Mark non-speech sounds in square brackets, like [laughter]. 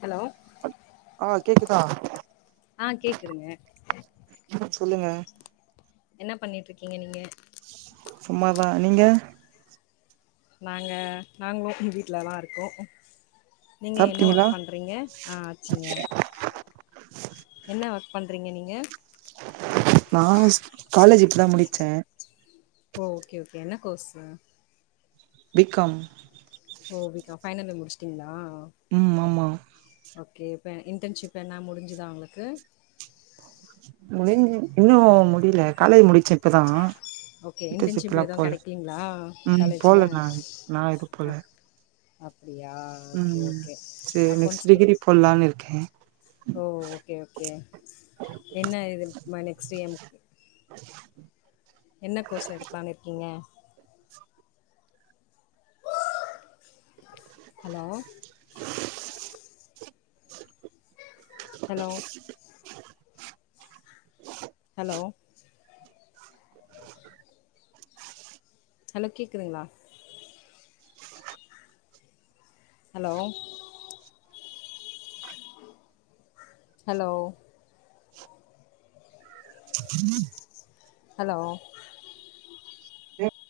hello ஆ கேக்குதா ஆஹ் கேக்குதுங்க சொல்லுங்க என்ன பண்ணிட்டு இருக்கீங்க நீங்க சும்மாதா நீங்க நாங்க நாங்களு வீட்டுலதா இருக்கோ நீங்க என்ன சாப்ட்டீங்களா ஒர்க் பண்றீங்க ஆஹ் ஆச்சுங்க என்ன ஒர்க் பண்றீங்க நீங்க நா ஷ் காலேஜ் இப்பதா முடிச்சே ஓஹ் ஓகே ஓகே என்ன கோர்ஸு பிகாம் ஓஹ் பி காம் ஃபைனல் இயர் முடிச்டிங்களா ம் ஆமா ஓகே இப்ப இன்டன்ஷிப் எதனா முடிஞ்சுதா உங்ளுக்கு முடிஞ்சித் இன்னு முடில காலேஜ் முடிச்சே இப்பதா ஓகே இன்டர்ன்ஷிப் இன்டர்சிப்ல எதுவு போல கெடைக்கலீங்களா உம் காலேஜ்ல போலநானு நா எது போல அ அப்டியா ஓகே ம் ஓகே சேரி நெக்ஸ்ட் அக்கௌண்ட்ஸ் டிகிரி குரூப் போடலான்னு இருக்கே ஓஹ் ஓகே ஓகே என்ன இது ம நெக்ஸ்ட் ஏம் என்ன கோர்ஸ் எடுக்லானு இருக்கீங்க ஹலோ ஹலோ ஹலோ ஹலோ கேக்குதுங்களா ஹலோ ஹலோ [unintelligible] ஹலோ [unintelligible]